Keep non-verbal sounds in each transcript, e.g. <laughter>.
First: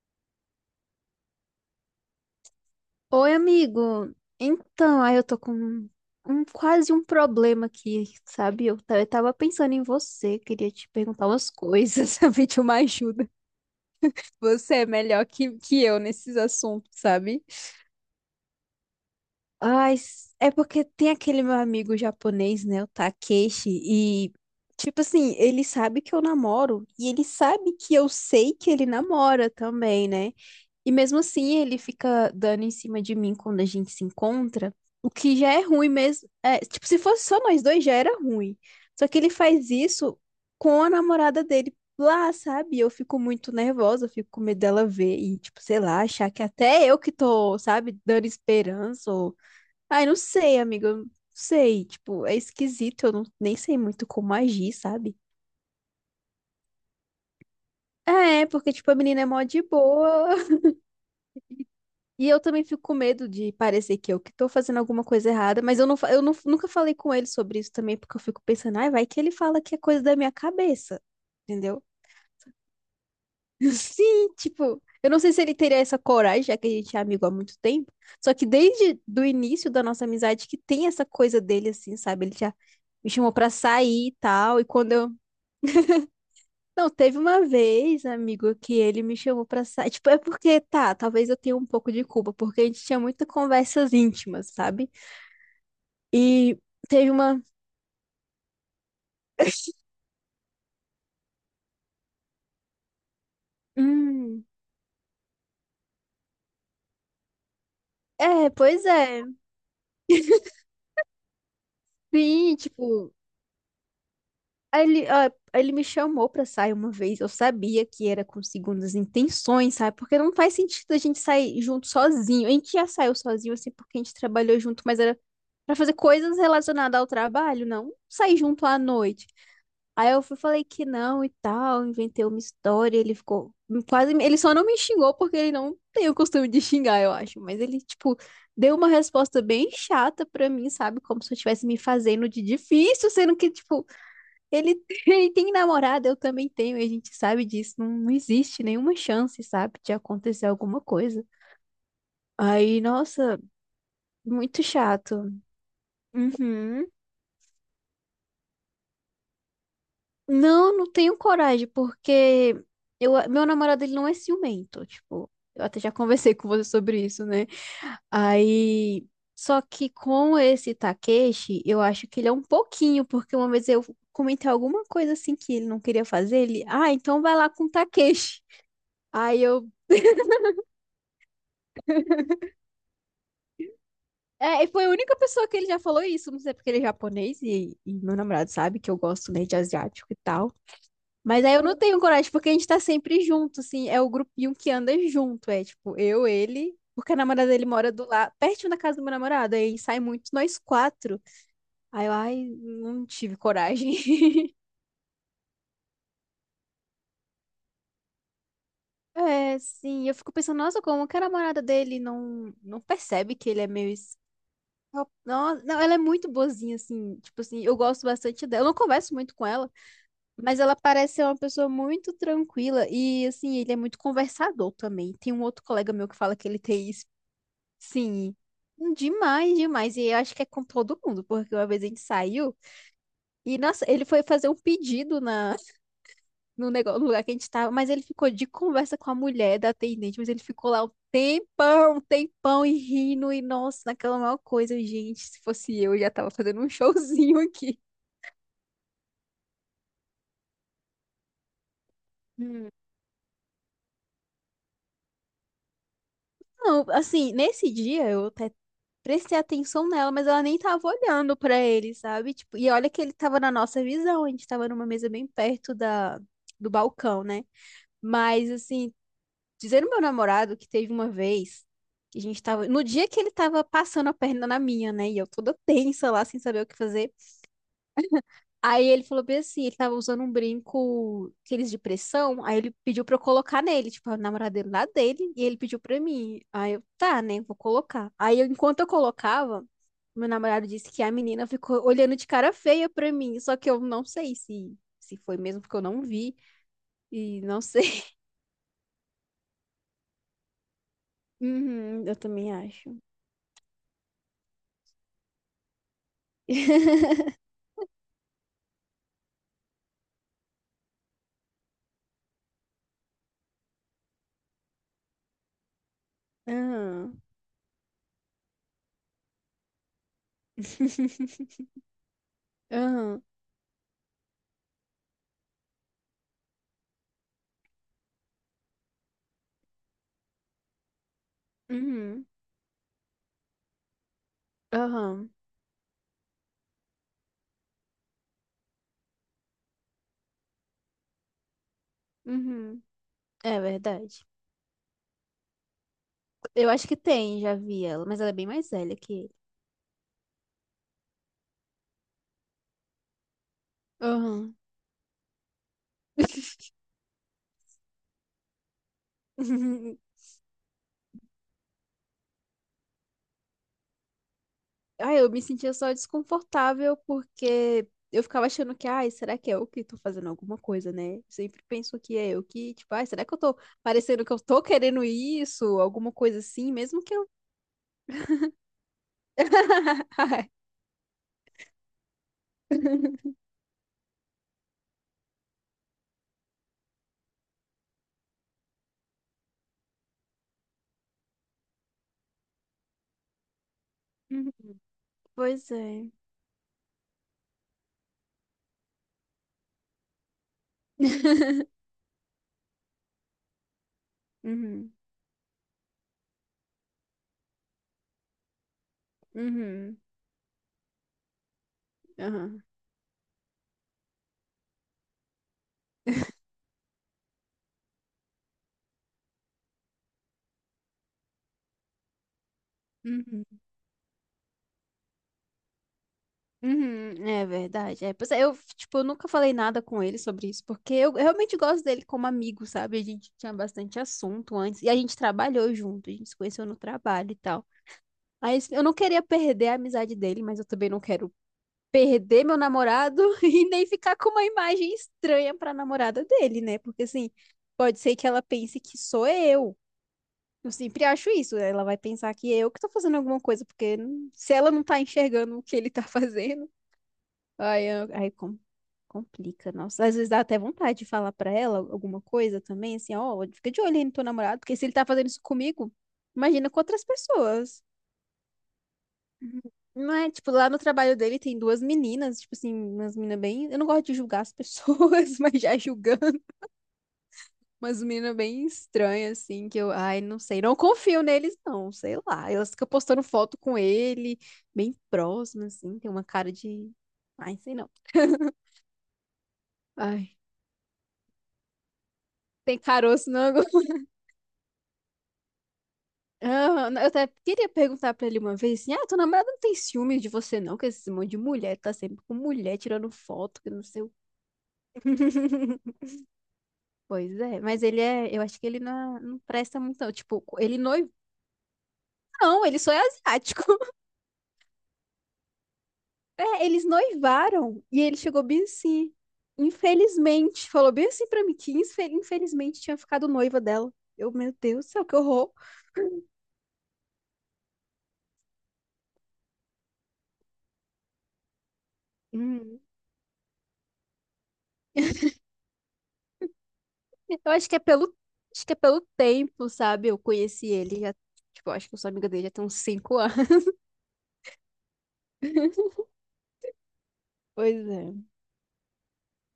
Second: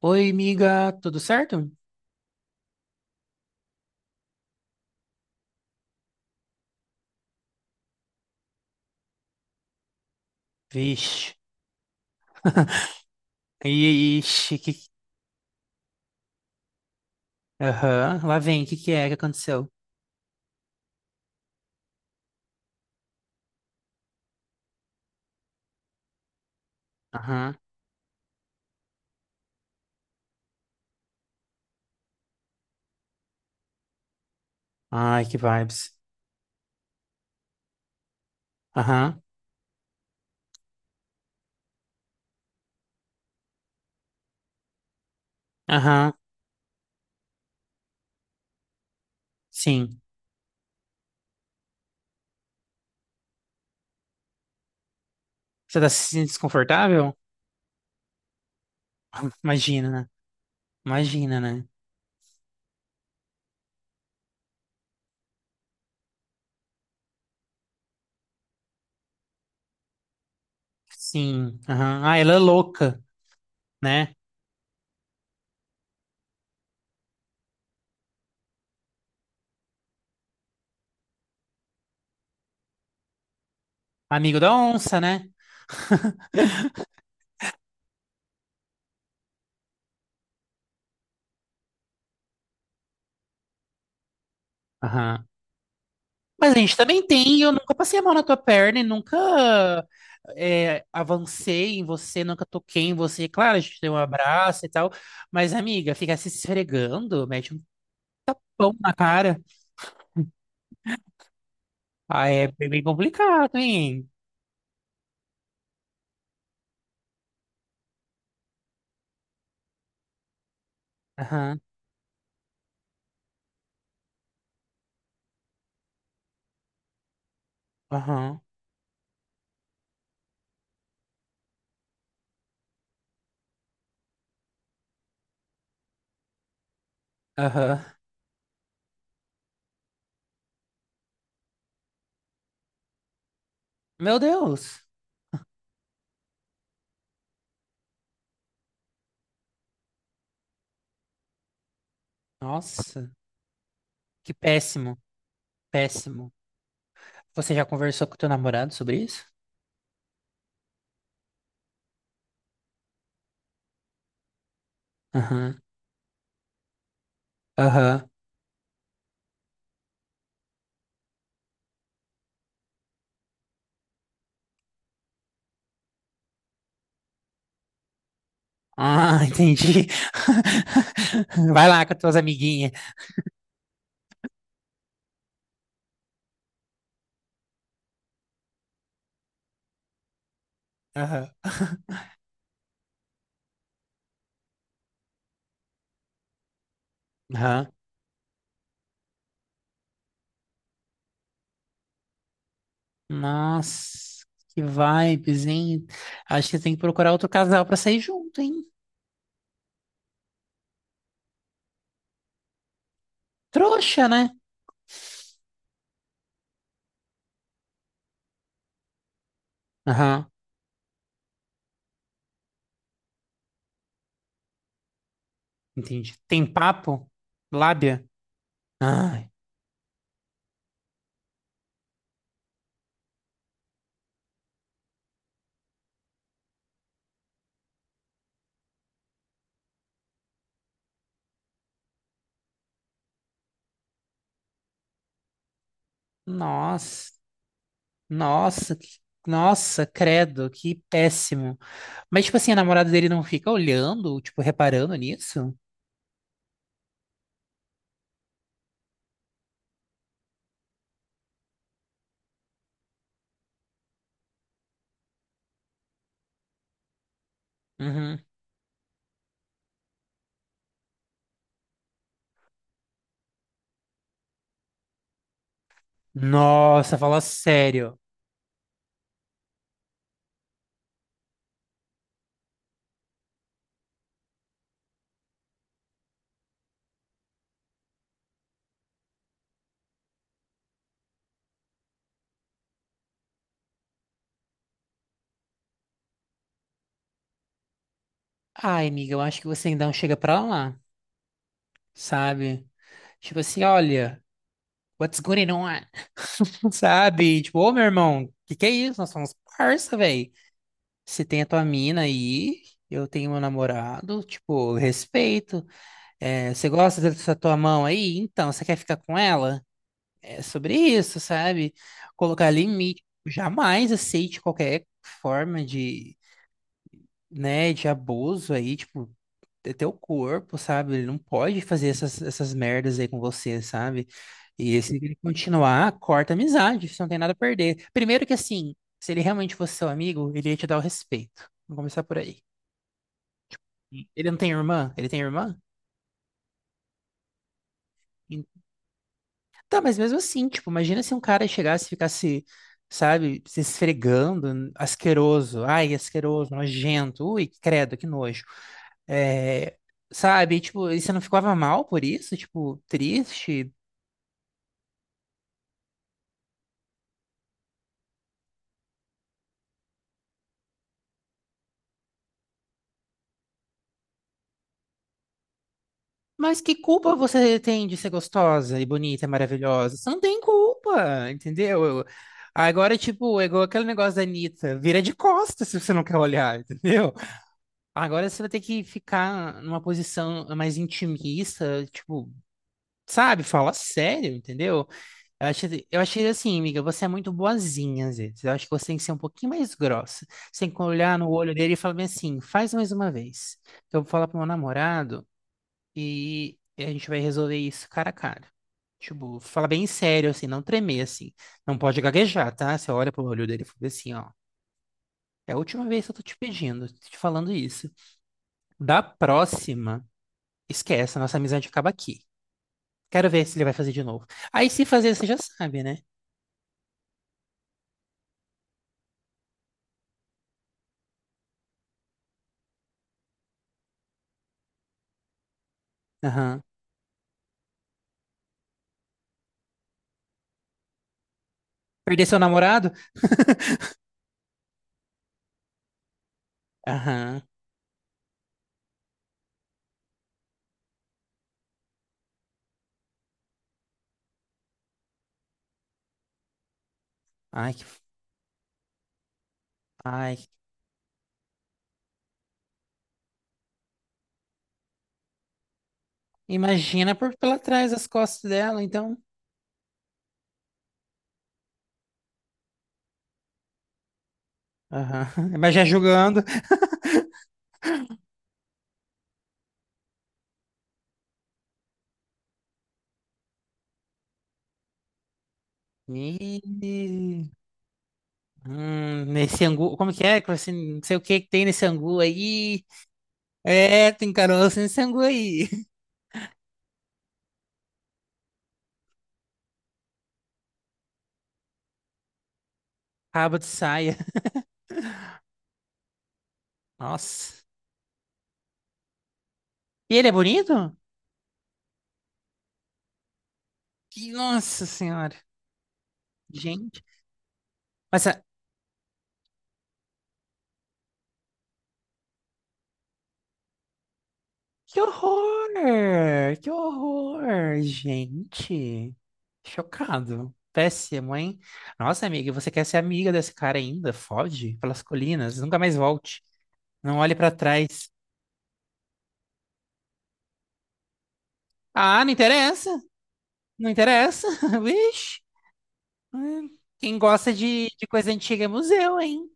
Oi, amiga, tudo certo? Oi, amigo. Então, aí eu tô com quase um problema aqui, sabe? Eu tava pensando em você, queria te perguntar Vixe, umas coisas, <laughs> sabe? De uma ajuda. ixi, que... Você é melhor que eu nesses assuntos, sabe? Aham. Lá vem, o que que é que aconteceu? Ai, é porque tem aquele meu amigo japonês, né? O Takeshi, e, tipo assim, ele sabe que eu namoro e ele Aham. sabe que eu sei que ele namora também, né? E mesmo assim, ele fica dando em cima de mim quando a gente se encontra, o Ai, que que já é ruim vibes. mesmo. É, tipo, se fosse só nós dois, já era ruim. Só que Aham. ele faz isso com a namorada dele lá, sabe? Eu fico muito nervosa, eu fico com medo dela ver e, tipo, sei lá, Aham. achar que até eu que tô, sabe, dando esperança ou... Sim. Ai, não sei, amiga, eu não sei. Tipo, é esquisito, eu não, nem sei muito como agir, sabe? Você tá se sentindo desconfortável? É, porque, tipo, a menina é mó <laughs> de Imagina, né? boa. Imagina, né? E eu também fico com medo de parecer que eu que tô fazendo alguma coisa errada, mas eu, não, fa- eu não- nunca falei com ele sobre isso também, porque eu fico pensando, ai, vai que ele fala que é coisa da minha cabeça, Sim, entendeu? aham. Ah, ela é louca, <laughs> né? Sim, tipo, eu não sei se ele teria essa coragem, já que a gente é amigo há muito tempo, só que desde do início da nossa amizade que tem essa coisa dele, assim, sabe? Ele já me chamou pra sair e Amigo da tal, e quando onça, eu... né? Não, teve uma vez, amigo, que ele me chamou pra sair. Tipo, é porque, tá, talvez eu tenha um pouco de culpa, porque a gente tinha muitas conversas íntimas, sabe? Aham. Mas a E gente também teve tem, e uma. eu nunca passei a mão na tua perna e <laughs> nunca avancei em você, nunca toquei em você. Claro, a gente deu um Hum. abraço e tal, mas amiga, ficar se esfregando, mete um É, pão pois na é. cara. Ah, é Sim, bem tipo. complicado, hein? Aí ele, ah, aí ele me chamou pra sair uma vez. Eu sabia que era com segundas intenções, sabe? Porque não faz sentido a gente Aham, sair junto sozinho. A gente já saiu sozinho, assim, porque a gente trabalhou junto, mas era pra fazer coisas relacionadas ao trabalho, não sair aham, junto à noite. Aí eu fui, falei que não e tal, inventei uma história, ele ficou quase, ele só não me xingou porque ele não tem o costume de xingar, eu acho, mas ele aham. tipo deu uma resposta bem chata pra mim, sabe, como se eu estivesse me fazendo de difícil, sendo que tipo, Meu ele Deus! <laughs> ele tem namorada, eu também tenho, e a gente sabe disso, não existe nenhuma chance, sabe, de acontecer alguma coisa. Aí, Nossa, nossa, que muito péssimo, chato. péssimo. Uhum. Você já conversou com teu namorado sobre isso? Não, não tenho coragem, porque meu namorado ele não é ciumento, tipo, Aham, eu até já <laughs> conversei com você sobre isso, né? aham. Aí, só que com esse Takeshi, eu acho que ele é um pouquinho, porque uma vez eu comentei alguma coisa assim que ele não queria fazer, ele, então vai lá com o Takeshi. Ah, Aí eu, entendi. <laughs> Vai lá com as tuas amiguinhas. E foi a única pessoa que ele já falou isso, não sei porque ele é japonês e meu namorado sabe que eu gosto, né, de asiático e tal. Aham. Mas aí eu não tenho coragem, porque a gente tá sempre junto, assim, é o grupinho que anda junto, é tipo, eu, ele, porque a namorada dele Aham. mora do lado, pertinho da casa do meu namorado, aí sai muito nós quatro. Aí eu, ai, não tive Nossa, coragem. <laughs> que vibes, hein? Acho que tem que procurar outro casal pra sair junto, hein? É, sim, eu fico pensando, nossa, como que a namorada dele não percebe que ele é meio... Trouxa, né? Não, não, ela é muito boazinha, assim, tipo assim, eu gosto bastante dela, eu não converso muito com ela, Aham, mas ela parece ser uma pessoa muito tranquila e, assim, ele é muito conversador também. Tem um outro colega meu entendi. que fala Tem que ele tem. papo? Lábia? Sim, Ai, demais, demais. E eu acho que é com todo mundo, porque uma vez a gente saiu e nossa, ele foi fazer um pedido na, no, negócio, no lugar que a gente tava, mas ele ficou de conversa com a mulher da atendente, mas ele ficou lá um tempão e rindo, e nossa, naquela maior coisa, gente, se fosse eu já tava fazendo um <laughs> nossa, showzinho aqui. nossa, que- nossa, credo, que péssimo. Mas, tipo assim, a namorada dele não fica olhando, tipo, reparando nisso? Não, assim, nesse dia eu até prestei atenção nela, mas ela nem tava olhando pra ele, sabe? Tipo, e olha que ele tava na nossa visão, a gente tava numa mesa bem perto do balcão, né? Uhum. Mas, assim, dizendo meu namorado que teve uma vez que a gente tava. No dia que ele tava passando a perna na minha, né? E eu toda tensa lá, sem saber o que Nossa, fazer. fala sério. Aí ele falou bem assim, ele tava usando um brinco, aqueles de pressão, aí ele pediu pra eu colocar nele, tipo, a namorada dele lá dele, e ele pediu pra mim. Aí eu, tá, né, vou colocar. Enquanto eu colocava, meu namorado disse que a menina ficou olhando de cara feia pra mim, só que eu não sei se foi mesmo, porque eu não vi, e não sei. <laughs> Ai, amiga, eu acho que você ainda não chega pra lá, Uhum, eu também sabe? acho. Tipo assim, olha, what's going on? <laughs> Sabe? Tipo, ô meu irmão, que é isso? Nós somos parça, velho. Você tem a tua mina aí, eu tenho meu namorado, tipo, respeito. É, você gosta Aham. dessa tua mão aí? Então, você quer ficar com ela? É sobre isso, <laughs> sabe? Colocar limite. Aham. Jamais aceite qualquer forma de, né, de abuso aí, tipo, é teu corpo, sabe? Ele não pode fazer essas, Uhum. essas merdas aí com você, sabe? E se ele Aham. continuar, corta a amizade, você não tem nada a perder. Primeiro que assim, se ele realmente fosse seu amigo, ele ia te dar o respeito. Vamos começar por aí. Uhum, é verdade. Ele não tem irmã? Ele tem irmã? Eu acho que tem, já vi ela, mas ela é bem mais velha que ele. Tá, mas mesmo assim, tipo, imagina se um cara chegasse e ficasse, sabe, se Aham. esfregando, asqueroso, ai, asqueroso, nojento, ui, credo, que nojo. É, <laughs> sabe, tipo, e você não ficava mal por isso? Tipo, triste? Ai, eu me sentia só desconfortável porque eu ficava achando que, ai, será que é eu que tô fazendo alguma coisa, né? Sempre penso que é eu que, tipo, ai, será que eu tô parecendo que eu tô querendo isso? Alguma coisa Mas assim, que mesmo que culpa eu. você tem de ser gostosa e bonita e maravilhosa? Você <laughs> não tem Ai. culpa, entendeu? Eu... Agora, <laughs> tipo, é igual aquele negócio da Anitta, vira de costas se você não quer olhar, <laughs> entendeu? Agora você vai ter que ficar numa posição mais intimista, tipo, sabe? Fala sério, entendeu? Eu Pois achei, eu é. achei assim, amiga, você é muito boazinha às vezes. Eu acho que você tem que ser um pouquinho mais grossa. Você tem que olhar no olho dele e falar bem assim, faz mais uma vez. Eu vou falar pro meu Uhum. namorado. E a gente vai resolver isso cara a cara. Tipo, falar bem Uhum. sério, assim, não tremer, assim. Não pode gaguejar, Aham. tá? Você olha pro olho dele e fala assim, ó. É a última vez que eu tô te pedindo, tô te falando isso. Da próxima, esquece, a nossa amizade acaba aqui. Quero ver Uhum. se ele vai fazer de novo. Aí se fazer, você já sabe, né? Uhum, é verdade. É, pois é, eu, tipo, eu nunca falei nada com ele sobre isso, porque eu realmente gosto dele como amigo, sabe? A gente tinha bastante assunto antes, e a gente trabalhou junto, a gente se Aham. conheceu no trabalho e tal. Aí assim, eu não queria perder a amizade dele, mas eu também não quero Perder seu perder meu namorado? namorado <laughs> e nem <laughs> ficar com uma imagem estranha pra namorada dele, né? Porque assim, Aham. pode ser que ela pense que sou eu. Eu sempre acho isso, ela vai pensar que é eu que tô fazendo alguma coisa, porque se ela não tá enxergando o que ele tá <laughs> fazendo. Ai, que... Aí, complica, nossa. Às vezes Ai. dá até vontade de falar pra ela alguma coisa também, assim, ó, fica de olho aí no teu namorado, porque se ele tá fazendo isso comigo, imagina com outras Imagina por pela pessoas. trás as costas dela, então. Uhum. Não é, tipo, lá no trabalho dele tem duas meninas, tipo assim, umas meninas bem. Eu não gosto de julgar as Aham. pessoas, <laughs> <laughs> mas Mas já já julgando, julgando. umas meninas bem estranhas, assim, que eu, ai, não sei, não confio neles, não, sei lá. Elas ficam postando foto com ele, bem próximas assim, tem uma cara de. Ih. Ai, sei não. <laughs> Nesse angu, como que Ai. é? Que você não sei o que que tem nesse angu Tem aí. caroço no angu. É, tem caroço nesse angu aí. <laughs> Ah, eu até queria perguntar pra ele uma vez assim: ah, tua namorada não tem ciúme de você, não? Que esse monte de mulher tá sempre com mulher tirando Rabo foto, de que não sei o quê. saia. <laughs> Pois é, Nossa. mas ele é. Eu acho que ele não presta muito, não. E ele é Tipo, ele bonito? noivo. Não, ele só é asiático. <laughs> Que, nossa senhora. É, eles Gente. noivaram e ele Mas, chegou ah, bem assim. Infelizmente, falou bem assim pra mim que infelizmente tinha ficado noiva dela. Eu, meu Deus do que céu, que horror. horror! Que horror, gente. Chocado. Péssimo, hein? Nossa, amiga, você Hum. quer ser amiga desse cara ainda? Foge pelas colinas. Nunca mais volte. Não olhe pra Eu acho que é trás. pelo tempo, sabe? Eu conheci ele já, tipo, eu acho que eu sou Ah, amiga não dele já tem uns interessa. 5 anos. <laughs> Não interessa. <laughs> Vixe. Hum. Quem gosta Pois de é. coisa antiga é museu, hein?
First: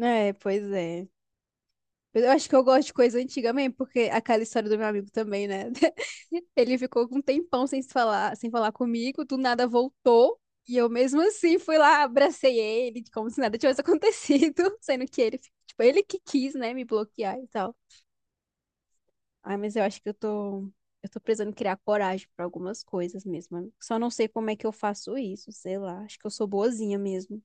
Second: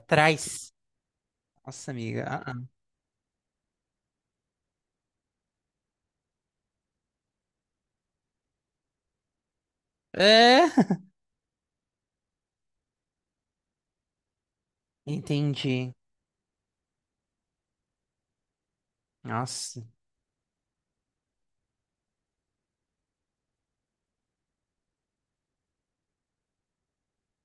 É, pois é. Nossa, Mas amiga. eu acho Ah, que eu gosto de coisa antiga mesmo, porque aquela história do meu amigo também, né? <laughs> Ele ficou com um tempão sem se falar, sem falar comigo, do nada ah. voltou, e eu É, mesmo assim fui lá, abracei ele, como se nada tivesse acontecido, <laughs> sendo que ele, tipo, entendi. ele que quis, né, me bloquear e tal. Ai, mas Nossa. eu acho que eu tô precisando criar coragem pra algumas coisas mesmo, amigo. Só não sei como é que eu faço isso, sei lá. Acho que eu sou boazinha mesmo.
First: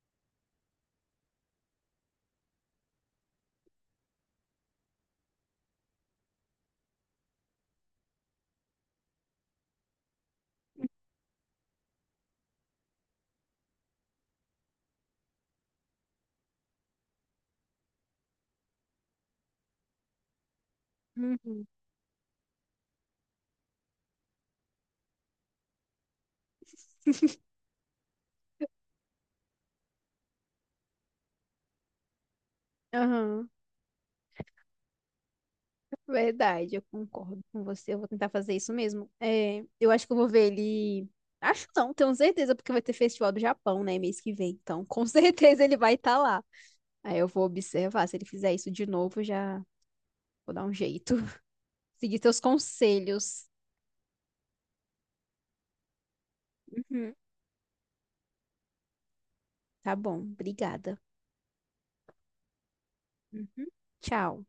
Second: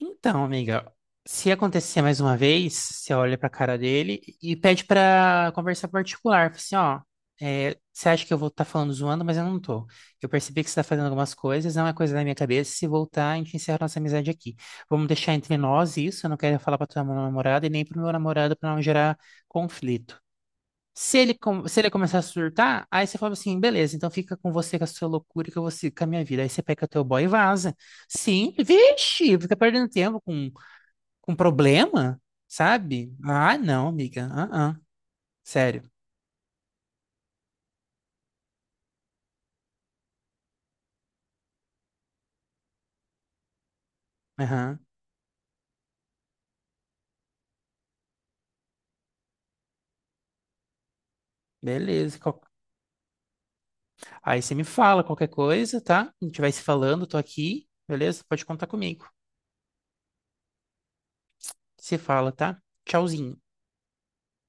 Então, amiga, se acontecer mais uma vez, você olha pra cara dele e pede pra conversar particular. Fala assim, ó, é, você acha que eu vou estar falando zoando, mas eu não tô. Eu percebi que você tá fazendo algumas coisas, não é coisa da minha cabeça. Se voltar, a gente encerra nossa amizade aqui. Vamos deixar entre nós isso, eu não quero falar pra tua namorada e nem pro meu namorado pra não gerar conflito. Se ele, com- Uhum. se ele começar a surtar, aí você fala assim, beleza, então fica com você com a sua loucura e que eu vou seguir com a minha vida. Aí você pega teu boy e vaza. Sim, vixe, fica perdendo tempo com problema, sabe? Aham, Ah, não, amiga. Ah, ah. Sério. verdade, eu concordo com você. Eu vou tentar fazer isso mesmo. É, eu acho que eu vou ver ele. Acho não, tenho certeza, porque vai ter festival do Japão, né, mês que vem. Aham. Então, com <laughs> certeza ele vai estar lá. Aí eu vou observar. Se ele fizer isso de novo, já vou dar um jeito. <laughs> Seguir Beleza. Qual- teus conselhos. Aí você me fala qualquer coisa, tá? A gente vai se falando, Uhum. tô aqui, beleza? Pode contar comigo. Tá bom, obrigada. Se fala, tá? Tchauzinho. Uhum. Tchau.